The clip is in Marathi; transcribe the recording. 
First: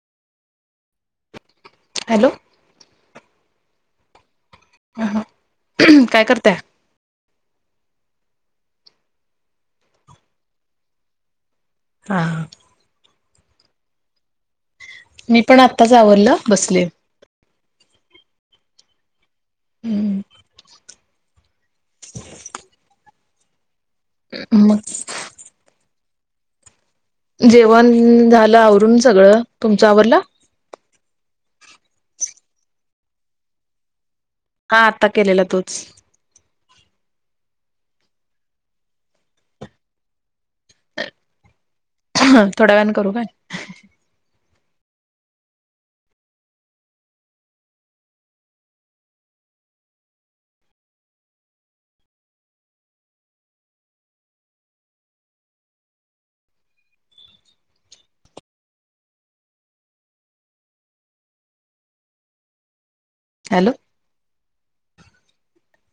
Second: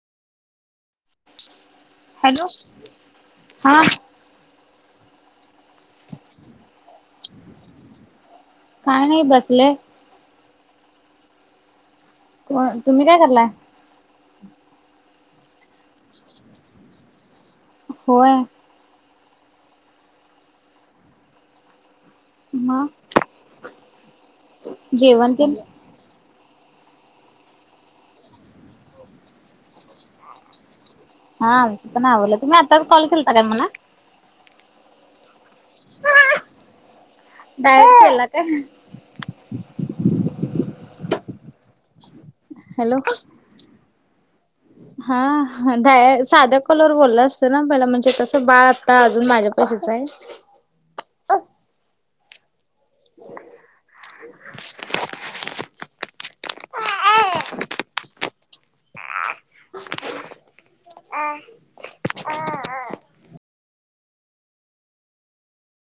हॅलो हा अ काय करताय काय नाही बसले को तुम्ही काय करलाय मी पण आत्ताच आवरलं बसले होय हम्म ह मग जेवण के जेवण झालं आवरून सगळं तुमच्यावरला हाम पण आवलं तुम्ही आताच कॉल केलता काय मला हा आता केलेला तूच ायला का थोड्या वेण हॅलो करू का हा ा साध्या कॉलर बोलला असतं ना पहिला म्हणजे कस बा आता अजून माझ्याप कच आहे ह [inaudible] हह ह ह हॅलो